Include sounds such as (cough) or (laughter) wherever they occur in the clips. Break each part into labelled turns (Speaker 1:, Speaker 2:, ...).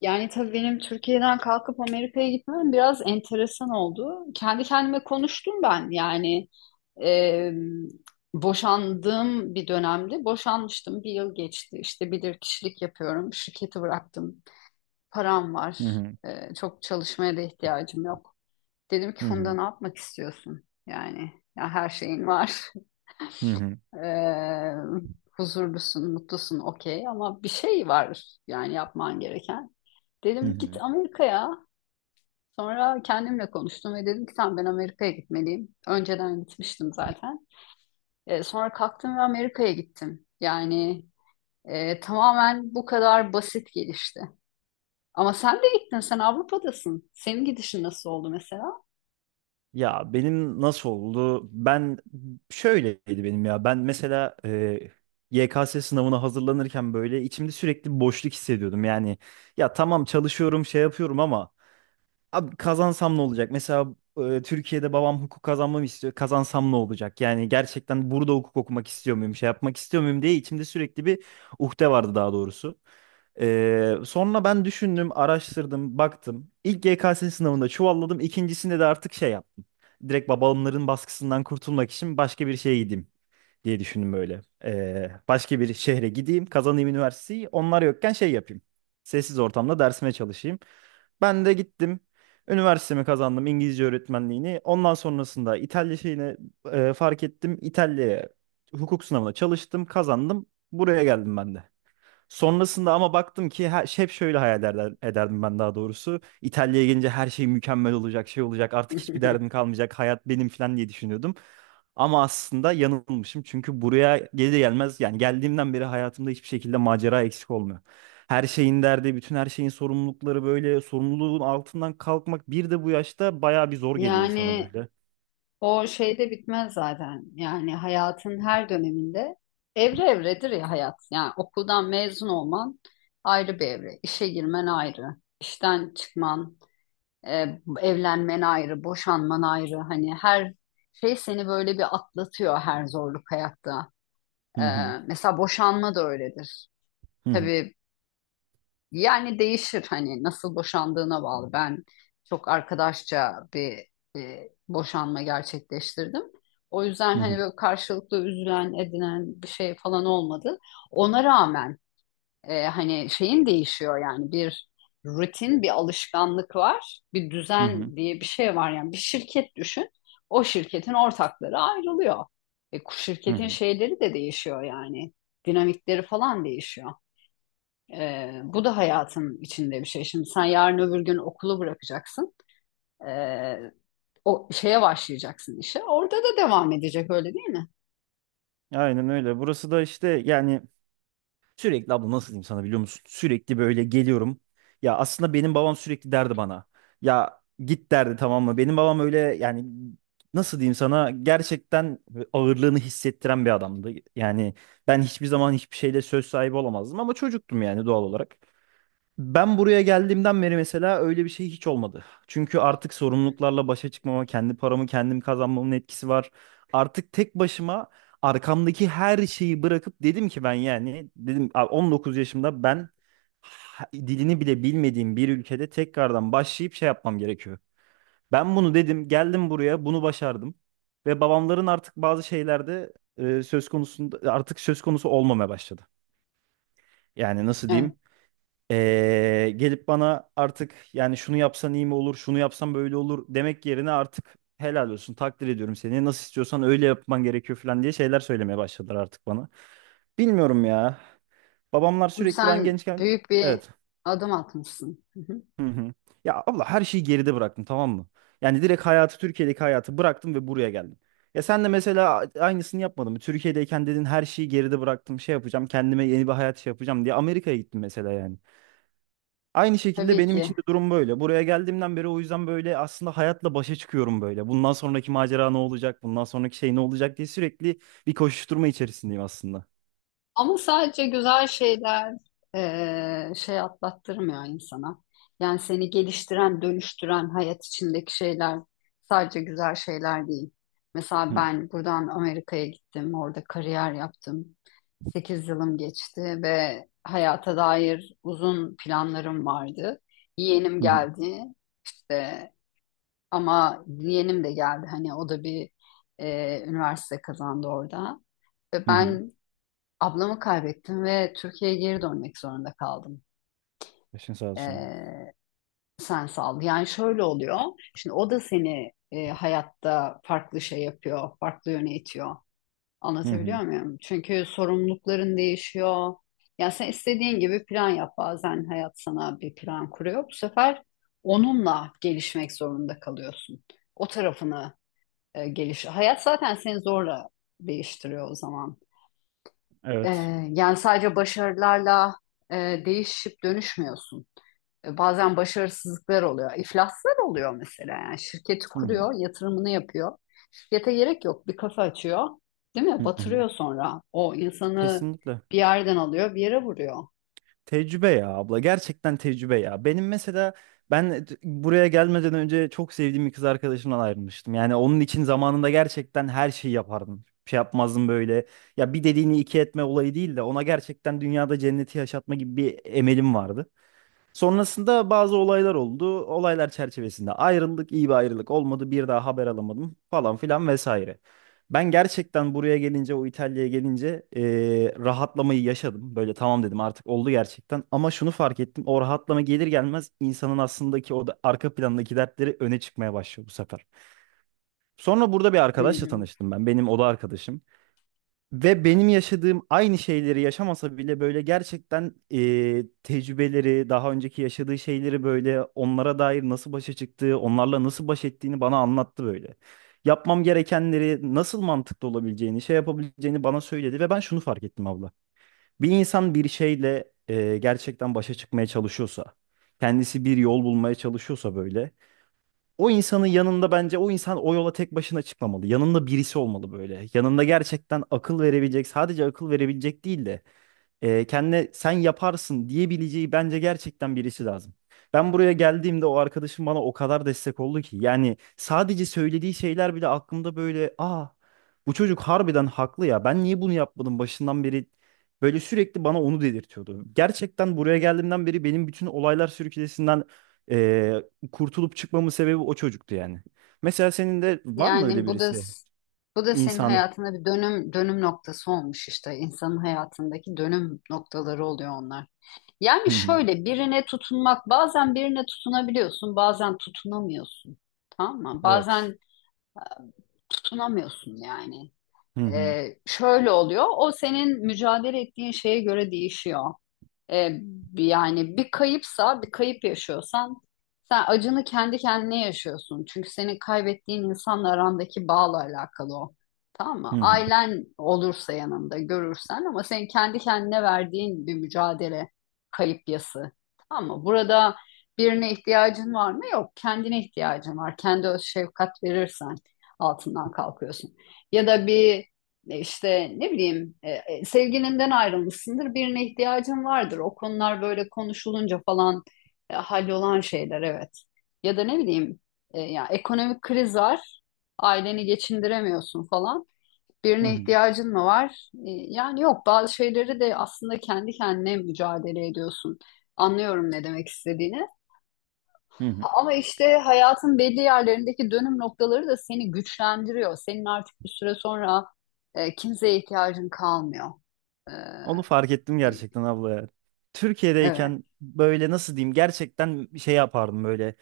Speaker 1: Yani tabii benim Türkiye'den kalkıp Amerika'ya gitmem biraz enteresan oldu. Kendi kendime konuştum ben, yani e, boşandığım bir dönemde boşanmıştım. Bir yıl geçti, işte bilirkişilik yapıyorum, şirketi bıraktım, param
Speaker 2: Hı
Speaker 1: var,
Speaker 2: hı,
Speaker 1: Çok çalışmaya da ihtiyacım yok. Dedim ki,
Speaker 2: hı
Speaker 1: Funda,
Speaker 2: hı,
Speaker 1: ne yapmak istiyorsun, yani? Ya, her şeyin var. (laughs)
Speaker 2: hı hı,
Speaker 1: E, huzurlusun, mutlusun, okey, ama bir şey var yani, yapman gereken.
Speaker 2: hı
Speaker 1: Dedim, git
Speaker 2: hı.
Speaker 1: Amerika'ya. Sonra kendimle konuştum ve dedim ki, tamam, ben Amerika'ya gitmeliyim. Önceden gitmiştim zaten. Sonra kalktım ve Amerika'ya gittim. Yani tamamen bu kadar basit gelişti. Ama sen de gittin, sen Avrupa'dasın. Senin gidişin nasıl oldu mesela?
Speaker 2: Ya benim nasıl oldu? Ben şöyleydi benim ya. Ben mesela YKS sınavına hazırlanırken böyle içimde sürekli bir boşluk hissediyordum. Yani ya tamam çalışıyorum, şey yapıyorum ama abi kazansam ne olacak? Mesela Türkiye'de babam hukuk kazanmamı istiyor. Kazansam ne olacak? Yani gerçekten burada hukuk okumak istiyor muyum, şey yapmak istiyor muyum diye içimde sürekli bir uhde vardı daha doğrusu. Sonra ben düşündüm, araştırdım, baktım. İlk GKS sınavında çuvalladım. İkincisinde de artık şey yap. Direkt babamların baskısından kurtulmak için başka bir şeye gideyim diye düşündüm böyle. Başka bir şehre gideyim, kazanayım üniversiteyi. Onlar yokken şey yapayım. Sessiz ortamda dersime çalışayım. Ben de gittim. Üniversitemi kazandım İngilizce öğretmenliğini. Ondan sonrasında İtalya şeyine fark ettim. İtalya'ya hukuk sınavına çalıştım, kazandım. Buraya geldim ben de. Sonrasında ama baktım ki her, hep şöyle hayal ederdim ben daha doğrusu. İtalya'ya gelince her şey mükemmel olacak, şey olacak, artık hiçbir derdim
Speaker 1: (laughs)
Speaker 2: kalmayacak, hayat benim falan diye düşünüyordum. Ama aslında yanılmışım çünkü buraya gelir gelmez yani geldiğimden beri hayatımda hiçbir şekilde macera eksik olmuyor. Her şeyin derdi, bütün her şeyin sorumlulukları böyle sorumluluğun altından kalkmak bir de bu yaşta bayağı bir zor geliyor insana
Speaker 1: Yani
Speaker 2: böyle.
Speaker 1: o şey de bitmez zaten. Yani hayatın her döneminde evre evredir ya, hayat. Yani okuldan mezun olman ayrı bir evre. İşe girmen ayrı. İşten çıkman, evlenmen ayrı, boşanman ayrı. Hani her şey seni böyle bir atlatıyor, her zorluk hayatta.
Speaker 2: Hı
Speaker 1: E,
Speaker 2: hı,
Speaker 1: mesela boşanma da öyledir.
Speaker 2: hı hı,
Speaker 1: Tabii, yani değişir, hani nasıl boşandığına bağlı. Ben çok arkadaşça bir boşanma gerçekleştirdim. O yüzden
Speaker 2: hı
Speaker 1: hani
Speaker 2: hı,
Speaker 1: böyle karşılıklı üzülen, edinen bir şey falan olmadı. Ona rağmen hani şeyin değişiyor yani, bir rutin, bir alışkanlık var, bir
Speaker 2: hı hı,
Speaker 1: düzen diye bir şey var, yani bir şirket düşün, o şirketin ortakları ayrılıyor. E,
Speaker 2: hı
Speaker 1: şirketin
Speaker 2: hı.
Speaker 1: şeyleri de değişiyor, yani dinamikleri falan değişiyor. Bu da hayatın içinde bir şey. Şimdi sen yarın öbür gün okulu bırakacaksın, e, o şeye başlayacaksın, işe, orada da devam edecek, öyle değil mi?
Speaker 2: Aynen öyle. Burası da işte yani sürekli abla nasıl diyeyim sana biliyor musun? Sürekli böyle geliyorum. Ya aslında benim babam sürekli derdi bana. Ya git derdi tamam mı? Benim babam öyle yani nasıl diyeyim sana gerçekten ağırlığını hissettiren bir adamdı. Yani ben hiçbir zaman hiçbir şeyle söz sahibi olamazdım ama çocuktum yani doğal olarak. Ben buraya geldiğimden beri mesela öyle bir şey hiç olmadı. Çünkü artık sorumluluklarla başa çıkmama, kendi paramı kendim kazanmamın etkisi var. Artık tek başıma arkamdaki her şeyi bırakıp dedim ki ben yani dedim "A, 19 yaşımda ben dilini bile bilmediğim bir ülkede tekrardan başlayıp şey yapmam gerekiyor. Ben bunu dedim, geldim buraya, bunu başardım ve babamların artık bazı şeylerde söz konusunda artık söz konusu olmamaya başladı. Yani nasıl
Speaker 1: Evet.
Speaker 2: diyeyim? Gelip bana artık yani şunu yapsan iyi mi olur, şunu yapsan böyle olur demek yerine artık helal olsun, takdir ediyorum seni. Nasıl istiyorsan öyle yapman gerekiyor falan diye şeyler söylemeye başladılar artık bana. Bilmiyorum ya. Babamlar
Speaker 1: Çünkü
Speaker 2: sürekli ben
Speaker 1: sen
Speaker 2: gençken,
Speaker 1: büyük bir
Speaker 2: evet.
Speaker 1: adım atmışsın. Hı hı.
Speaker 2: Hı hı. Ya abla her şeyi geride bıraktım tamam mı? Yani direkt hayatı Türkiye'deki hayatı bıraktım ve buraya geldim. Ya sen de mesela aynısını yapmadın mı? Türkiye'deyken dedin her şeyi geride bıraktım, şey yapacağım, kendime yeni bir hayat şey yapacağım diye Amerika'ya gittin mesela yani. Aynı şekilde
Speaker 1: Tabii
Speaker 2: benim
Speaker 1: ki.
Speaker 2: için de durum böyle. Buraya geldiğimden beri o yüzden böyle aslında hayatla başa çıkıyorum böyle. Bundan sonraki macera ne olacak? Bundan sonraki şey ne olacak diye sürekli bir koşuşturma içerisindeyim aslında.
Speaker 1: Ama sadece güzel şeyler şey atlattırmıyor insana. Yani seni geliştiren, dönüştüren hayat içindeki şeyler sadece güzel şeyler değil. Mesela
Speaker 2: Hı
Speaker 1: ben buradan Amerika'ya gittim, orada kariyer yaptım. 8 yılım geçti ve hayata dair uzun planlarım vardı. Yeğenim
Speaker 2: hı hı.
Speaker 1: geldi işte, ama yeğenim de geldi, hani o da bir üniversite kazandı orada. Ve
Speaker 2: Hı. Hı.
Speaker 1: ben ablamı kaybettim ve Türkiye'ye geri dönmek zorunda kaldım.
Speaker 2: Başın sağ olsun
Speaker 1: Ee, sen sağ. Yani şöyle oluyor. Şimdi o da seni hayatta farklı şey yapıyor, farklı yöne itiyor.
Speaker 2: abla. Hı
Speaker 1: Anlatabiliyor
Speaker 2: hı.
Speaker 1: muyum? Çünkü sorumlulukların değişiyor. Yani sen istediğin gibi plan yap. Bazen hayat sana bir plan kuruyor. Bu sefer onunla gelişmek zorunda kalıyorsun. O tarafını geliş. Hayat zaten seni zorla değiştiriyor o zaman. Ee,
Speaker 2: Evet.
Speaker 1: Yani sadece başarılarla değişip dönüşmüyorsun. Bazen başarısızlıklar oluyor, iflaslar oluyor mesela. Yani şirketi
Speaker 2: Hı hı
Speaker 1: kuruyor, yatırımını yapıyor. Şirkete gerek yok, bir kafa açıyor, değil mi?
Speaker 2: hı. Hı.
Speaker 1: Batırıyor sonra. O insanı
Speaker 2: Kesinlikle.
Speaker 1: bir yerden alıyor, bir yere vuruyor.
Speaker 2: Tecrübe ya abla. Gerçekten tecrübe ya. Benim mesela ben buraya gelmeden önce çok sevdiğim bir kız arkadaşımdan ayrılmıştım. Yani onun için zamanında gerçekten her şeyi yapardım. Bir şey yapmazdım böyle. Ya bir dediğini iki etme olayı değil de ona gerçekten dünyada cenneti yaşatma gibi bir emelim vardı. Sonrasında bazı olaylar oldu. Olaylar çerçevesinde ayrıldık, iyi bir ayrılık olmadı. Bir daha haber alamadım falan filan vesaire. Ben gerçekten buraya gelince, o İtalya'ya gelince rahatlamayı yaşadım. Böyle tamam dedim artık oldu gerçekten. Ama şunu fark ettim. O rahatlama gelir gelmez insanın aslındaki o da, arka plandaki dertleri öne çıkmaya başlıyor bu sefer. Sonra burada bir
Speaker 1: Hı,
Speaker 2: arkadaşla
Speaker 1: hı.
Speaker 2: tanıştım ben. Benim oda arkadaşım. Ve benim yaşadığım aynı şeyleri yaşamasa bile böyle gerçekten tecrübeleri, daha önceki yaşadığı şeyleri böyle onlara dair nasıl başa çıktığı, onlarla nasıl baş ettiğini bana anlattı böyle. Yapmam gerekenleri nasıl mantıklı olabileceğini, şey yapabileceğini bana söyledi ve ben şunu fark ettim abla. Bir insan bir şeyle gerçekten başa çıkmaya çalışıyorsa, kendisi bir yol bulmaya çalışıyorsa böyle o insanın yanında bence o insan o yola tek başına çıkmamalı. Yanında birisi olmalı böyle. Yanında gerçekten akıl verebilecek, sadece akıl verebilecek değil de kendine sen yaparsın diyebileceği bence gerçekten birisi lazım. Ben buraya geldiğimde o arkadaşım bana o kadar destek oldu ki. Yani sadece söylediği şeyler bile aklımda böyle aa bu çocuk harbiden haklı ya ben niye bunu yapmadım başından beri böyle sürekli bana onu dedirtiyordu. Gerçekten buraya geldiğimden beri benim bütün olaylar sürüklesinden e, kurtulup çıkmamın sebebi o çocuktu yani. Mesela senin de var mı öyle
Speaker 1: Yani bu da
Speaker 2: birisi?
Speaker 1: bu da senin
Speaker 2: İnsan.
Speaker 1: hayatında bir dönüm noktası olmuş, işte insanın hayatındaki dönüm noktaları oluyor onlar. Yani
Speaker 2: Hı hı.
Speaker 1: şöyle, birine tutunmak, bazen birine tutunabiliyorsun, bazen tutunamıyorsun, tamam mı?
Speaker 2: Evet.
Speaker 1: Bazen tutunamıyorsun yani.
Speaker 2: Hı hı.
Speaker 1: Şöyle oluyor, o senin mücadele ettiğin şeye göre değişiyor. E, Yani bir kayıpsa, bir kayıp yaşıyorsan, sen acını kendi kendine yaşıyorsun. Çünkü senin kaybettiğin insanla arandaki bağla alakalı o. Tamam
Speaker 2: Hı
Speaker 1: mı?
Speaker 2: hı.
Speaker 1: Ailen olursa, yanında görürsen, ama senin kendi kendine verdiğin bir mücadele, kayıp yası. Tamam mı? Burada birine ihtiyacın var mı? Yok. Kendine ihtiyacın var. Kendi öz şefkat verirsen altından kalkıyorsun. Ya da bir, işte ne bileyim, sevgilinden ayrılmışsındır, birine ihtiyacın vardır. O konular böyle konuşulunca falan hallolan şeyler, evet. Ya da ne bileyim, ya ekonomik kriz var, aileni geçindiremiyorsun falan.
Speaker 2: Hı
Speaker 1: Birine
Speaker 2: hı.
Speaker 1: ihtiyacın mı var? Yani yok, bazı şeyleri de aslında kendi kendine mücadele ediyorsun. Anlıyorum ne demek istediğini.
Speaker 2: Hı hı.
Speaker 1: Ama işte hayatın belli yerlerindeki dönüm noktaları da seni güçlendiriyor. Senin artık bir süre sonra kimseye ihtiyacın kalmıyor. E,
Speaker 2: Onu fark ettim gerçekten abla ya.
Speaker 1: evet.
Speaker 2: Türkiye'deyken böyle nasıl diyeyim gerçekten şey yapardım böyle.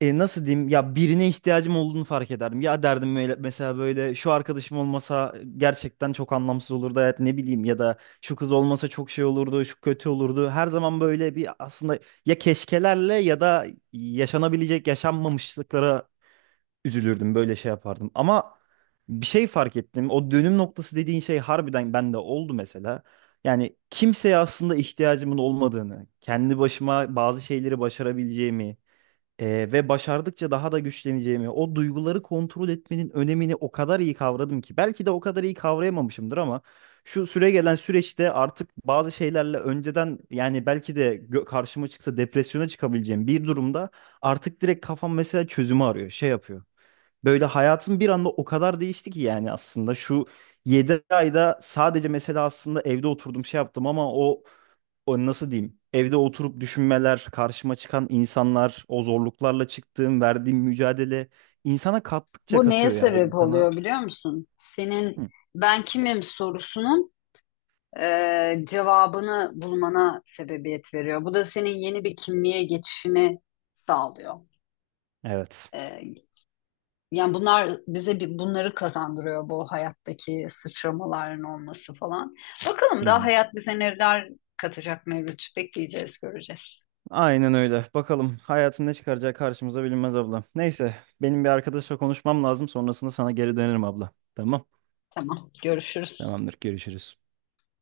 Speaker 2: Nasıl diyeyim ya birine ihtiyacım olduğunu fark ederdim. Ya derdim böyle, mesela böyle şu arkadaşım olmasa gerçekten çok anlamsız olurdu hayat ne bileyim ya da şu kız olmasa çok şey olurdu şu kötü olurdu. Her zaman böyle bir aslında ya keşkelerle ya da yaşanabilecek yaşanmamışlıklara üzülürdüm böyle şey yapardım. Ama bir şey fark ettim. O dönüm noktası dediğin şey harbiden bende oldu mesela. Yani kimseye aslında ihtiyacımın olmadığını, kendi başıma bazı şeyleri başarabileceğimi ve başardıkça daha da güçleneceğimi, o duyguları kontrol etmenin önemini o kadar iyi kavradım ki. Belki de o kadar iyi kavrayamamışımdır ama şu süre gelen süreçte artık bazı şeylerle önceden yani belki de karşıma çıksa depresyona çıkabileceğim bir durumda artık direkt kafam mesela çözümü arıyor, şey yapıyor. Böyle hayatım bir anda o kadar değişti ki yani aslında şu 7 ayda sadece mesela aslında evde oturdum şey yaptım ama o nasıl diyeyim evde oturup düşünmeler karşıma çıkan insanlar o zorluklarla çıktığım verdiğim mücadele insana kattıkça
Speaker 1: Bu neye
Speaker 2: katıyor ya
Speaker 1: sebep
Speaker 2: insana.
Speaker 1: oluyor, biliyor musun? Senin
Speaker 2: Hı,
Speaker 1: "ben kimim" sorusunun cevabını bulmana sebebiyet veriyor. Bu da senin yeni bir kimliğe geçişini sağlıyor.
Speaker 2: evet.
Speaker 1: E, Yani bunlar bize bunları kazandırıyor, bu hayattaki sıçramaların olması falan. Bakalım
Speaker 2: Hı
Speaker 1: daha
Speaker 2: hı.
Speaker 1: hayat bize neler katacak, Mevlüt. Bekleyeceğiz, göreceğiz.
Speaker 2: Aynen öyle. Bakalım hayatın ne çıkaracağı karşımıza bilinmez abla. Neyse benim bir arkadaşla konuşmam lazım sonrasında sana geri dönerim abla. Tamam.
Speaker 1: Tamam, görüşürüz.
Speaker 2: Tamamdır görüşürüz.